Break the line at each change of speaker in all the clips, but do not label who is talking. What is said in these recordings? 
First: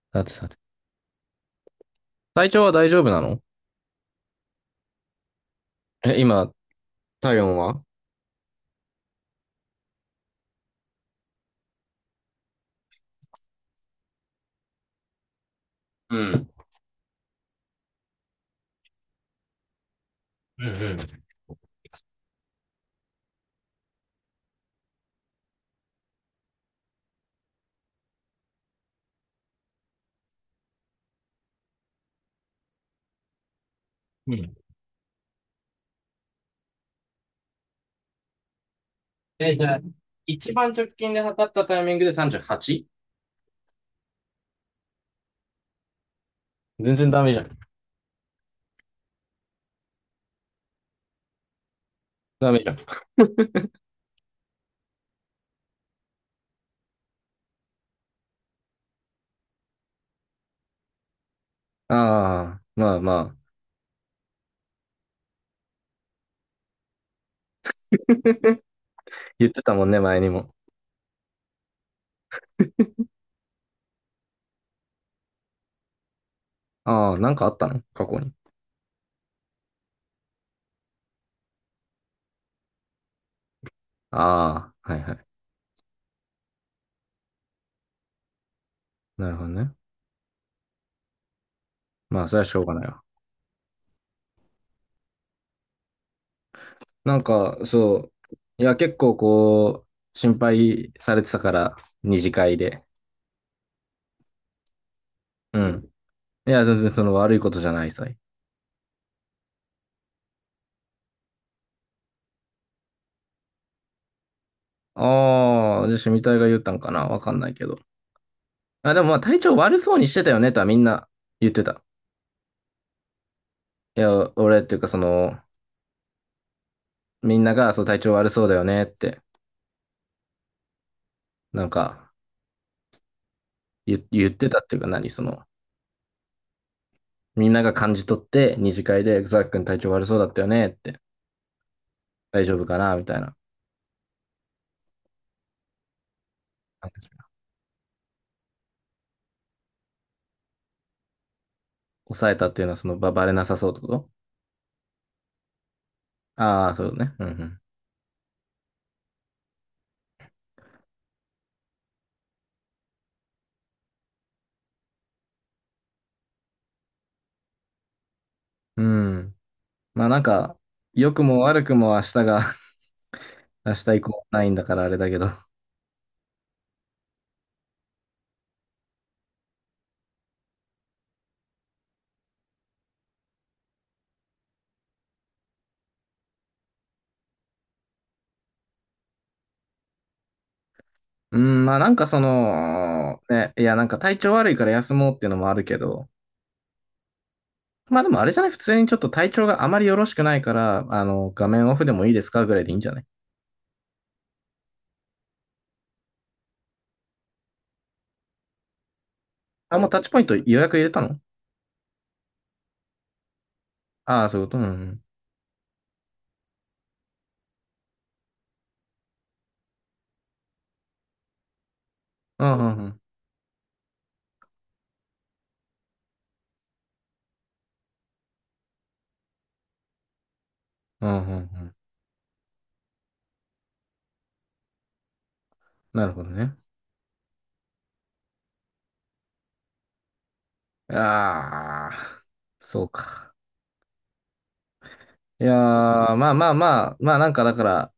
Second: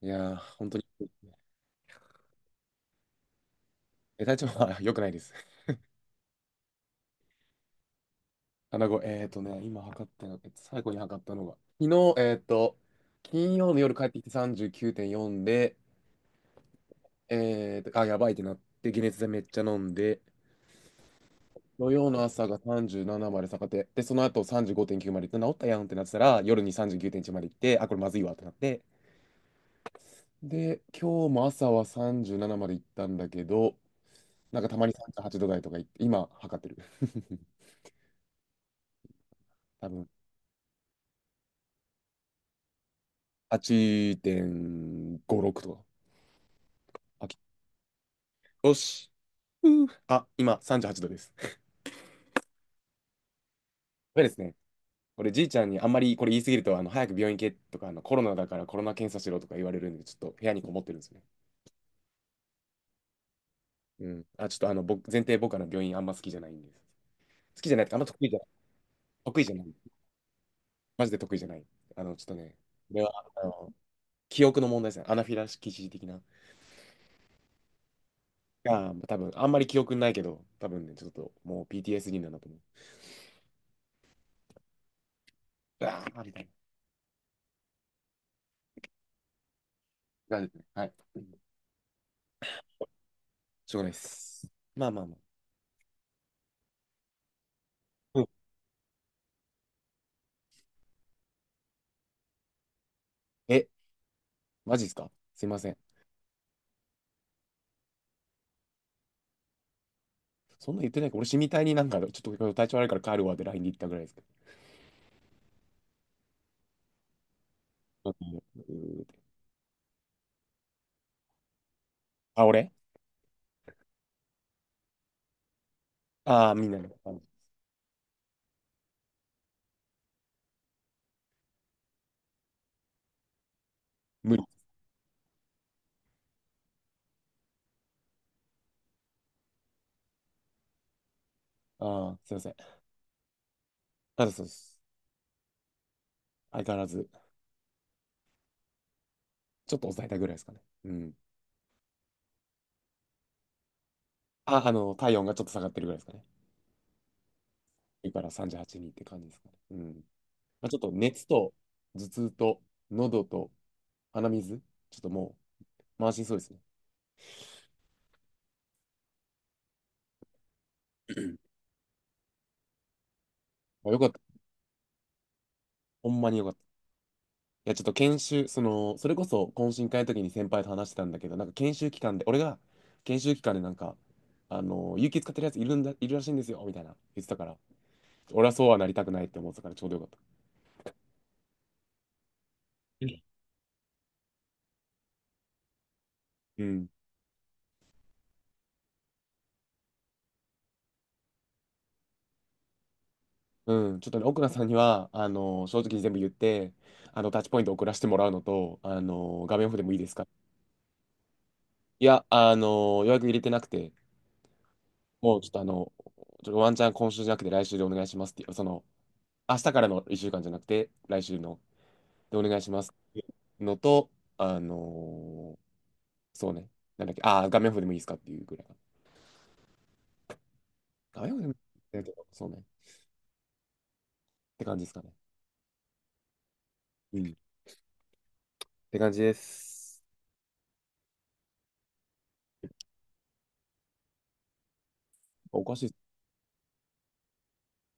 い
さて
やー、
さて。
本当に。
体調は大丈夫なの？
え、体調は 良くないです。
え、今、体温は、
穴子、今測ったの、最後に測ったのが、昨日、金曜の夜帰ってきて39.4で、
うん。
あ、やばいってなって、解熱剤めっちゃ飲んで、
うん
土曜の朝が37まで下がって、で、その後35.9まで行って、治ったやんってなってたら、夜に39.1まで行って、あ、これまずいわってなって、で、今日も朝は37まで行ったんだけど、
うん。う
なん
ん。
かたまに38度台とか行って、今測ってる。
え、じゃあ、
多分
一番直近で測ったタイミングで 38？
8.56とか。
全然ダ
あ
メじ
き
ゃん。
よし。うーあ、今38度です。
ダメじゃん。
やれですね。これじいちゃんにあんまりこれ言い過ぎると、早く病院行けとか、コロナだからコロナ検査しろとか言われるんで、ちょっと部屋にこもってるんですね。
ああ、まあまあ。
うん。あ、ちょっと僕、前提僕は病院あんま好きじゃないんです。好きじゃないとか、あんま得意じゃない。得意
言
じ
っ
ゃ
て
ない。
たもんね、前にも。
マジで得意じゃない。ちょっとね、これは、記憶の問題ですね。アナフィラキシー的な。
ああ、なんかあったの過去に？
あ多分、あんまり記憶ないけど、多分ね、ちょっともう PTSD なんだと思う。
ああ、はいはい。
ああ、みたい
なるほどね。
な。感じですね、はい。
まあ、それはしょうがないわ。
しょうがないです。まあまあまあ。
なんか、そ
うん、
う。いや、結構こう、心配されてたから、二次会で。
え、マジですか、すい
う
ません。
ん。いや、全然その悪いことじゃないさ。
そんな言ってないか、俺、死みたいになんか、ちょっと今日体調悪いから帰るわって LINE で言ったぐらいですけ
ああ、じゃあ、シュミ隊が言ったんかなわかんないけど。
ど。う
あ、でもま
ん、
あ、体調悪そうにしてたよねとはみんな言ってた。
あ、俺、
いや、俺っていうか、その、
ああー、みんなの。
みんなが、そう、体調悪そうだよねって、なんか、言、言っ
無理。
てたっていうか、何、その、みんなが感じ取って、二次会で、ザックン体調悪そうだったよねって、
ああ、すいま
大
せん。
丈夫かなみたいな。
あ、そうです。相変わらず、ちょっと抑えたぐらいですかね。うん。
抑えたっていうのは、その、バレなさそうってこと？
あ、体温がちょっと下がってるぐらいですかね。
ああー、そうね。うん
だから38人って感じですかね。うん。まあ、ちょっと熱と、頭痛と、喉と、鼻水、ちょっともう、満身そうですね。
うん。うん。まあ、なんか、良くも悪くも明日が 明
まあ
日
よ
以
かっ
降
た。
ないんだからあれだけど、
ほんまによかった。いや、ちょっと研修、その、それこそ懇親会の時に先輩と話してたんだけど、なんか研修期間で、俺が研修期間でなんか、有給使ってるやついるんだ、いるらしいんですよ、みたいな言ってたから、俺はそうはなりたくないって思ってたからちょうどよかった。
うん、まあなんかそ
う
の、
ん
ね、いやなんか体調悪いから休もうっていうのもあるけど、
うん。
まあでもあれじゃない、普通にちょっと体調があまりよろしくないから、画面オフでもいいですかぐらいでいいんじゃない？
うん、ちょっとね、奥野さんには、正直に全部言って、タッチポイント送らせてもらうのと、画面オフ
あ、
で
もう
もい
タ
い
ッ
で
チ
す
ポイン
か。
ト予約入れたの？
いや、予約入れてなくて、
ああ、そういうことうん。
もうちょっとちょっとワンチャン今週じゃなくて来週でお願いしますっていう、その、明日からの1週間じゃなくて、来週のでお
う
願
ん、
い
う
し
ん、う
ます
ん。
っていうのと、あのーそうね、なんだっけ、ああ、画面オフでもいいですかっていうぐらいか
うん、う
な。
ん、
画
うん
面オフでもいい
うん、
けど、そうね、って感じですかね。
なるほどね。
うん。って感じです。
ああ、そうか。いや
おかしい。
ー、まあまあまあ、まあなんかだから、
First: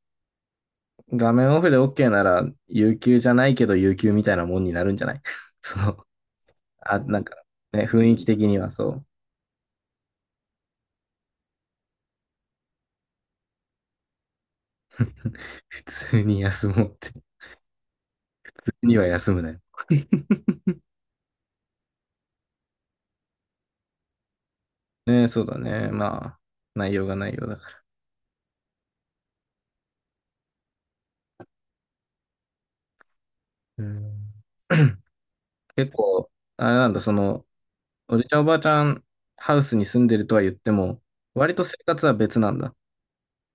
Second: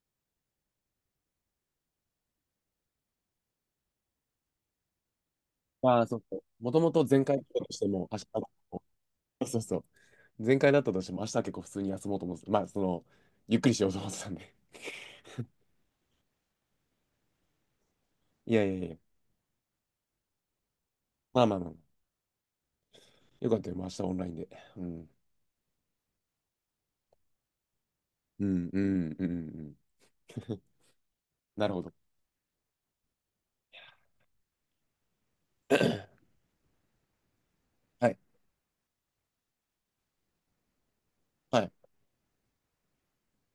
画面オフで OK なら、有給じゃないけど有給みたいなもんになるんじゃない？ そう。
ああ、そうそう。もとも
あ、
と
なん
前
か、
回だったとし
ね、
て
雰
も、
囲
明
気
日、
的
そ
にはそう。
うそうそう。前回だったとしても、明日は結構普通に休もうと思ってた。まあ、その、ゆっくりしようと思ってたんで。
普通に休もうって。
いやい
普
や
通
い
に
や、
は休むなよ。
まあまあまあ。よかったよ、明日オンラインで。うん。
ね、そうだね。まあ、内容が内容だか
うんうんうんうんうん。なるほど。
ら。うん。 結構、あれなんだ、その、
は
お
い。
じちゃんおばあちゃんハウスに住んでるとは言っても、割
は
と
い。
生活は別なんだ？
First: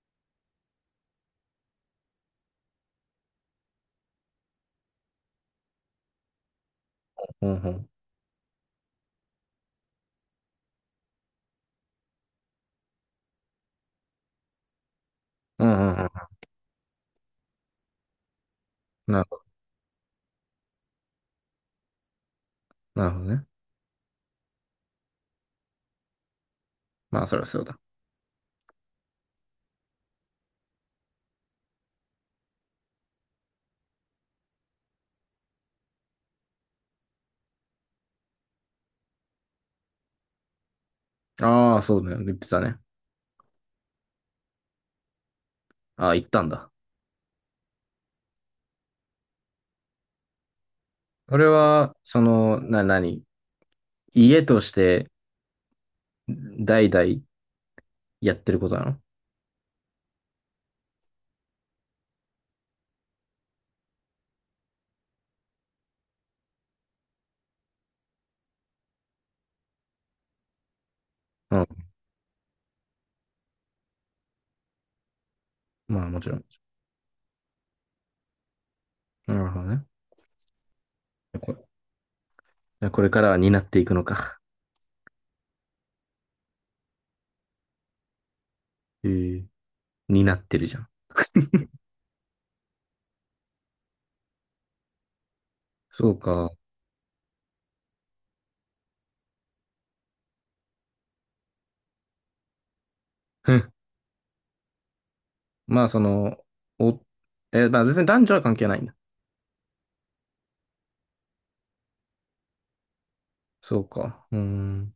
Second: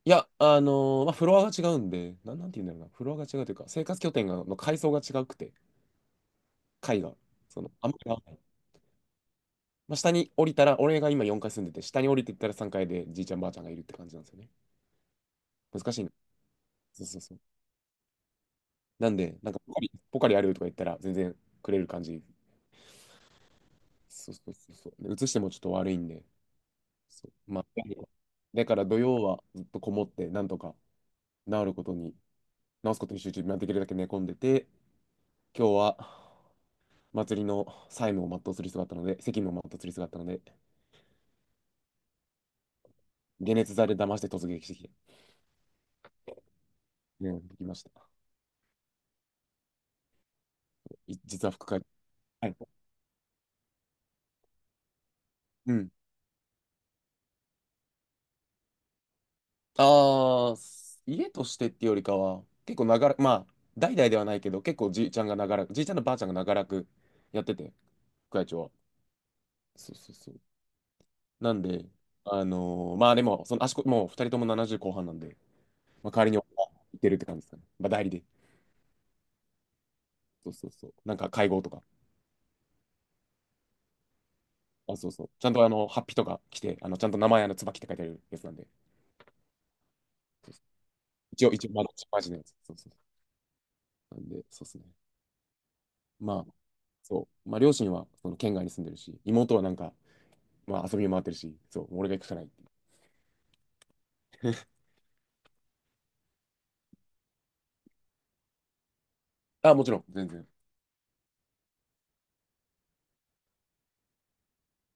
いや、まあ、フロアが違うんで、なんて言うんだろうな、フロアが違うというか、生活拠点がの階層が違くて、階が、
ほん
そ
ほ
の、あ
ん。
んまり合わない。まあ、下に降りたら、俺が今4階住んでて、下に降りていったら3階でじいちゃんばあちゃんがいるって感じなんですよね。
う
難
ん
し
う
い
んう
な。そうそうそう。な
ん。
ん
なる
で、
ほ
なんかポカリあるとか言ったら、全然くれる感じ。
ど、なるほどね。
そうそうそうそう。で、移してもちょっと悪いんで、
まあ、
そう。
そりゃそ
ま
う
あ、
だ。
だから土曜はずっとこもって、なんとか治ることに、治すことに集中、まあできるだけ寝込んでて、今日は、祭りの債務を全うする必要があったので、責務を全うする必要があったので、
ああ、そうだよね。言ってたね。
解熱剤で騙して突撃してきて、
ああ、行ったんだ。
うん、できました。い
俺
実は副会、
は、そ
はい、
の、何家として
うん。
代々やってることなの？
ああ、家としてっていうよりかは、結構長らく、まあ、代々ではないけど、結構じいちゃんが長らく、じいちゃんのばあちゃんが長らくやってて、副会長は。そうそうそう。な
う
ん
ん。
で、まあでも、その足こ、もう二人とも70後半なんで、
ま
ま
あ、
あ、
も
代わ
ち
り
ろ
に
ん。
行ってるって感じですかね。まあ代理で。
なるほどね。
そうそうそう。なんか会合とか。
これからは担っていくのか？
あ、そうそう。ちゃんとハッピーとか来て、ちゃんと名前、椿って書いてあるやつなんで。
へえー、担ってるじゃん。
一応、まあ、マジのやつ。そうそう。なんで、そうですね。
そう
ま
か。
あ、そう。まあ、両親は、その、県外に住んでるし、妹はなんか、まあ、遊び回ってるし、そう、俺が行くしかないっていう。
ふん。まあ、その、お、まあ別に男女は関係ないんだ？
あ、もちろん、全然。
そうか。うーん。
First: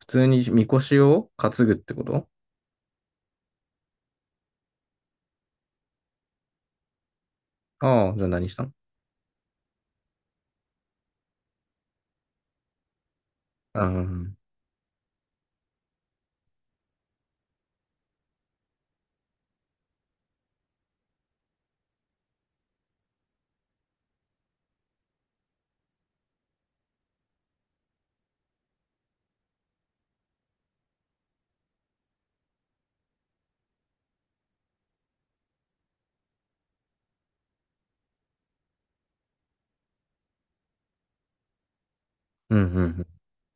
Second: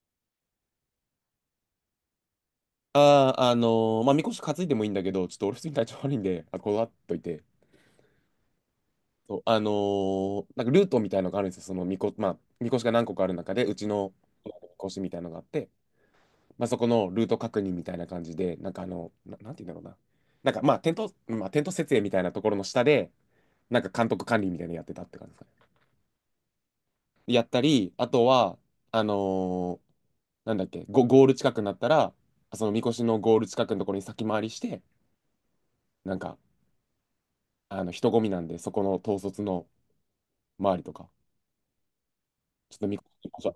普通にみこしを担ぐってこと？
ああ、まあ、みこし担いでもいいんだけど、ちょっと俺普通に体調悪いんで、あ、こだわっといて。
ああ、じゃあ何したの？
そう、なんかルートみたいのがあるんですよ。そのみこ、まあ、みこしが何個かある中で、う
ああ、
ち
う
の、
ん、
みこしみたいのがあって、まあ、そこのルート確認みたいな感じで、なんかなんて言うんだろうな。なんかまあ、テント、まあ、テント設営みたいなところの下で、なんか監督管理みたいなのやってたって感じですかね。やったり、あとは、あのーなんだっけ、ゴール近くになったら、そのみこしのゴール近くのところに先回りして、なんか、人混みなんで、そこの統率の周りとか、
うん、う
ちょっと
ん、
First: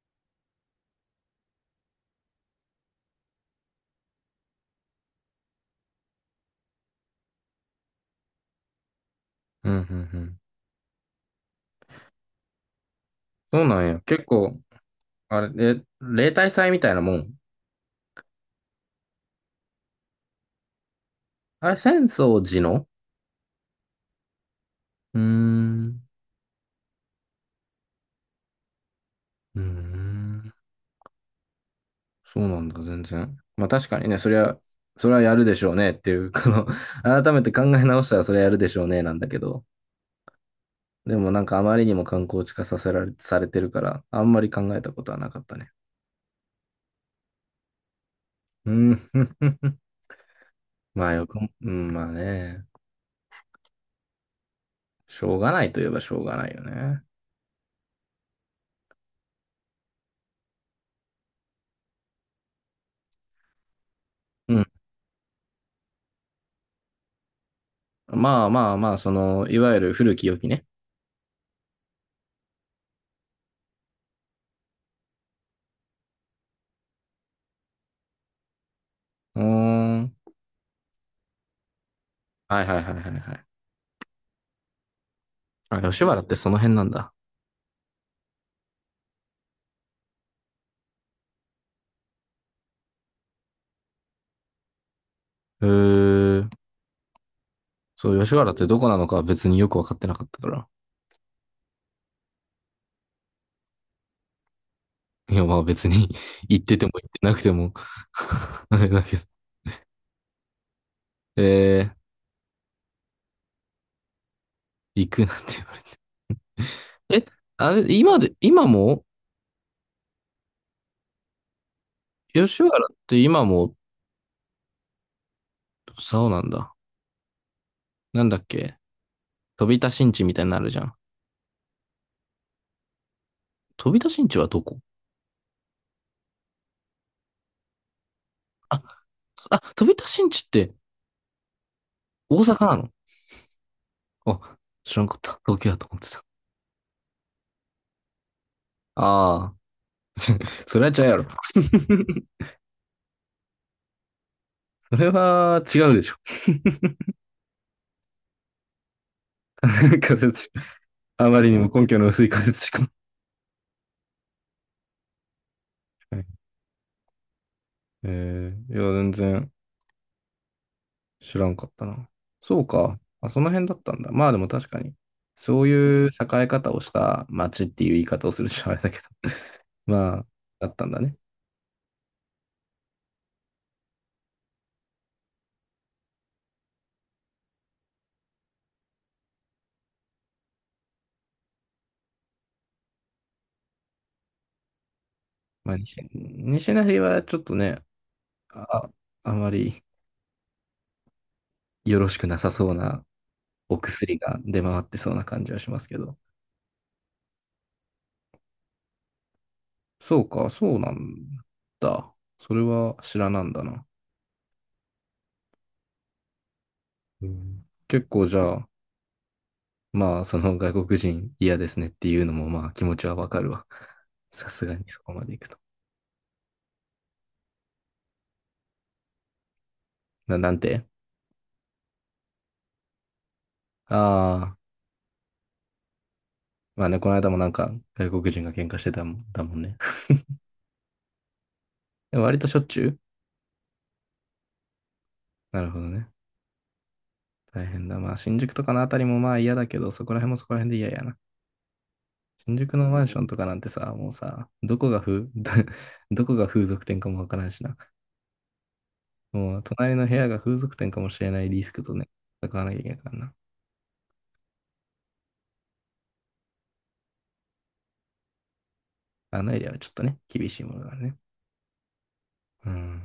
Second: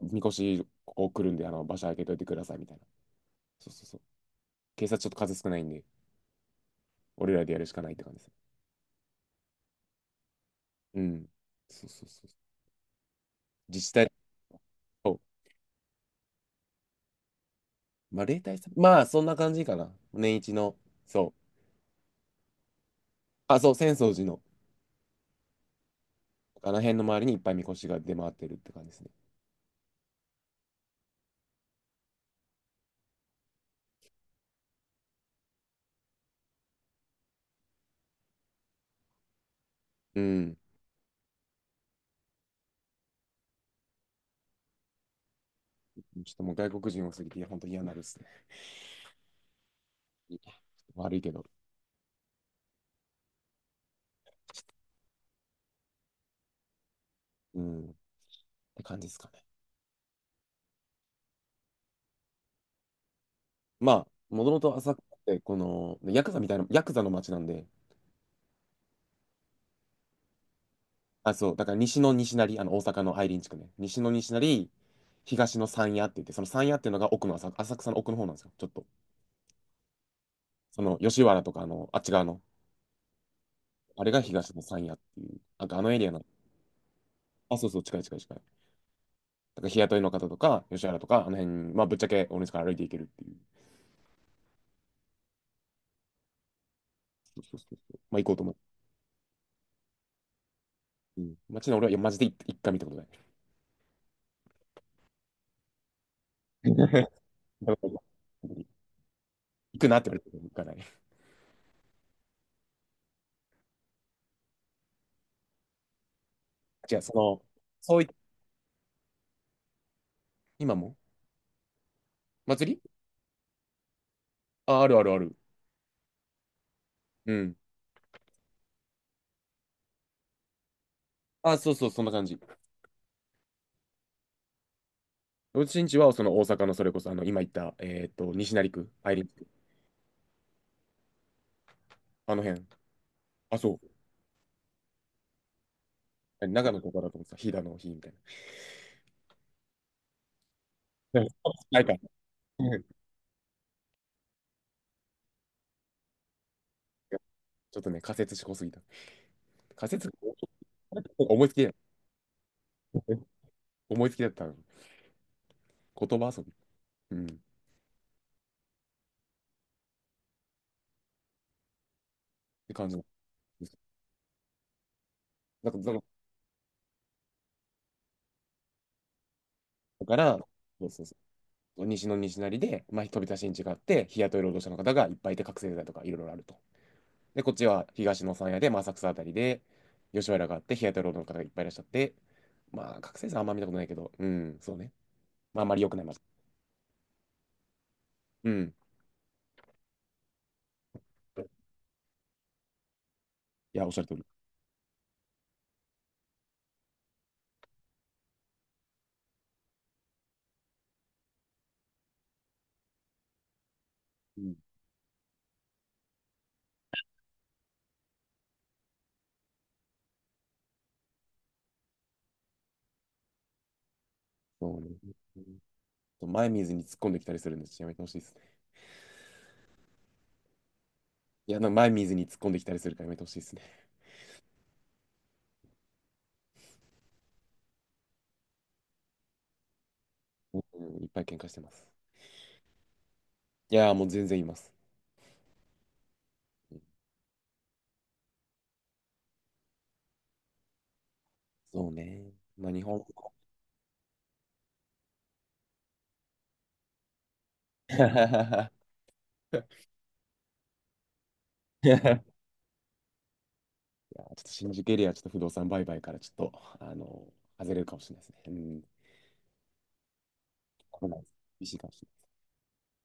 みこし、ここ来るんで、場所空けといてくださいみたいな。そうそうそう。警察ちょっと数少ないんで、俺らでやるしかないって感じです。
うん、うん、うん。
うん。そうそうそう。
そうな
自
ん
治
や。
体
結構、
と、
あれ、え、例大祭みたいなもん？
まあ、例大さん、まあ、そんな感じかな。年一の、そう。
あれ、浅草寺の？
あ、そう、浅草寺の、
うーん。
あの辺の周りにいっぱいみこしが出回ってるって感じですね。
うーん。そうなんだ、全然。まあ確かにね、そりゃ、それはやるでしょうねっていう、この 改めて考え直したらそれはやるでしょうねなんだけど、
うん。
でもなんかあまりにも観光地化させられ、されてるから、あんまり考えたことはなかったね。
ちょっともう外国人多すぎて、いや本当嫌になるですね。
うん、まあ
悪い
よ
け
く
ど。
も、うん、まあね、しょうがないといえばしょうがないよね。
うん。って感じですかね。まあ、もと
う
も
ん。
と浅草って、この、ヤクザみたいな、ヤクザの街なんで、
まあまあまあ、その、いわゆる古き良きね。
あ、そう、だから西の西成、大阪の愛林地区ね。西の西成、東の山谷って言って、その山谷っていうのが奥の浅、浅草の奥の方なんですよ。ちょっと。
うーん。
その、吉原とか、あっち側の、
はいはいはいはいはい。
あれが東野さんやっていう。なんか
あ、
あのエ
吉
リアな
原
の。
ってその辺なんだ。
あ、そうそう、近い近い近い。だから日雇いの方とか、吉原とか、あの辺、まあ、ぶっちゃけ俺の家から歩いていけるっていう。
へー、
そうそうそうそう。
そ
ま
う、
あ、行こ
吉
うと
原
思
っ
う。
てどこなのかは別によくわかってなかったから。
うん。街の俺は、いや、マジで一回見たことない。
いや、まあ別に 行ってても行っ てなくても
だから
あれだけど。
行くなって言われても行かない。
えー、行くなんて言わ
違うそ
れて。え、
の、
あれ、
そうい、
今で、今も、
今も
吉
祭
原
り、
って今も、
あ、あるあるある。
そうなんだ。
うん。
なんだっけ、飛田新地みたいになるじゃん。
あ、そうそう、そんな感じ。
飛田新地はどこ？
うちんちは、その大阪のそれこそ、今言った、西成
あ、
区、愛林区、
あ、飛田新地って
あ
大
の
阪
辺。
なの？
あ、そ
あ、知らんかった。東京やと思ってた。
う。長野とかだと思ってた、飛騨の日みたい
ああ、それは違うやろ。
な。ないか。
それは違うでしょ。
ちょっとね、仮説しこすぎた。仮 説、
仮説しか。あま
思い
り
つ
に
きだ
も
よ。
根拠の薄い仮説しか。
思いつきだったの。
は
言
い。
葉遊び。うん。っ
えいや、全然。知らんかったな。そう
て感じ
か。
で
あ、その辺だ
す。
ったんだ。まあでも確かに、そう
だか
いう栄え方をした町っていう言い方をするしあれだけど。まあ、
ら
だった
そ
ん
う
だ
そう
ね。
そう西の西成で、まあ、飛び出しに違って、日雇い労働者の方がいっぱいいて、覚醒剤とかいろいろあると。で、こっちは東の山屋で、まあ、浅草あたりで、吉原があって、日雇い労働の方がいっぱいいらっしゃって、まあ、覚醒剤あんま見たことないけど、うん、そうね。まあ、あん
ま
ま
あ、
り良
西、
くない街。
西成はちょっとね、
うん。
あ、あまりよろしくなさそうなお
いや、おっしゃる通
薬
り。
が出回ってそうな感じはしますけど。そうか、そうなんだ。それは知らなんだな。
うん、
うん、結構じゃあ、まあ、その外国人嫌ですねっていうのも、まあ気持ちはわかるわ。さすが
そ
にそ
う
こまで
ね。
行くと。
前水に突っ込んできたりするんで、ちっやめてほしいです。
な、なんて。
いや、なんか前見ずに突っ込んできたりするからやめてほしいですね。
ああー、まあね、この間もなんか外国人が喧嘩してたもん、だもんね。
うん、うん、いっぱい喧嘩してます。
でも割としょっちゅう、
いやー、もう全然います。
なるほどね。大変だ。まあ新宿とかのあたりもまあ嫌だけど、そこら辺もそこら辺で嫌やな。
そうね。
新
まあ、
宿
日
のマ
本。
ンションとかなんてさ、もうさ、どこが風、どこが風俗店かもわからんしな。もう隣の部屋が風俗店かもしれないリスク
い
と
や
ね、
ー、
戦わなきゃいけないからな。
ちょっと新宿エリア、ちょっと不動産売買から、ちょっと、外れるかもしれないですね。うん。
あのエリアはちょっとね、厳しいものがある
危
ね。
ないです、厳しいかもしれない。
うん。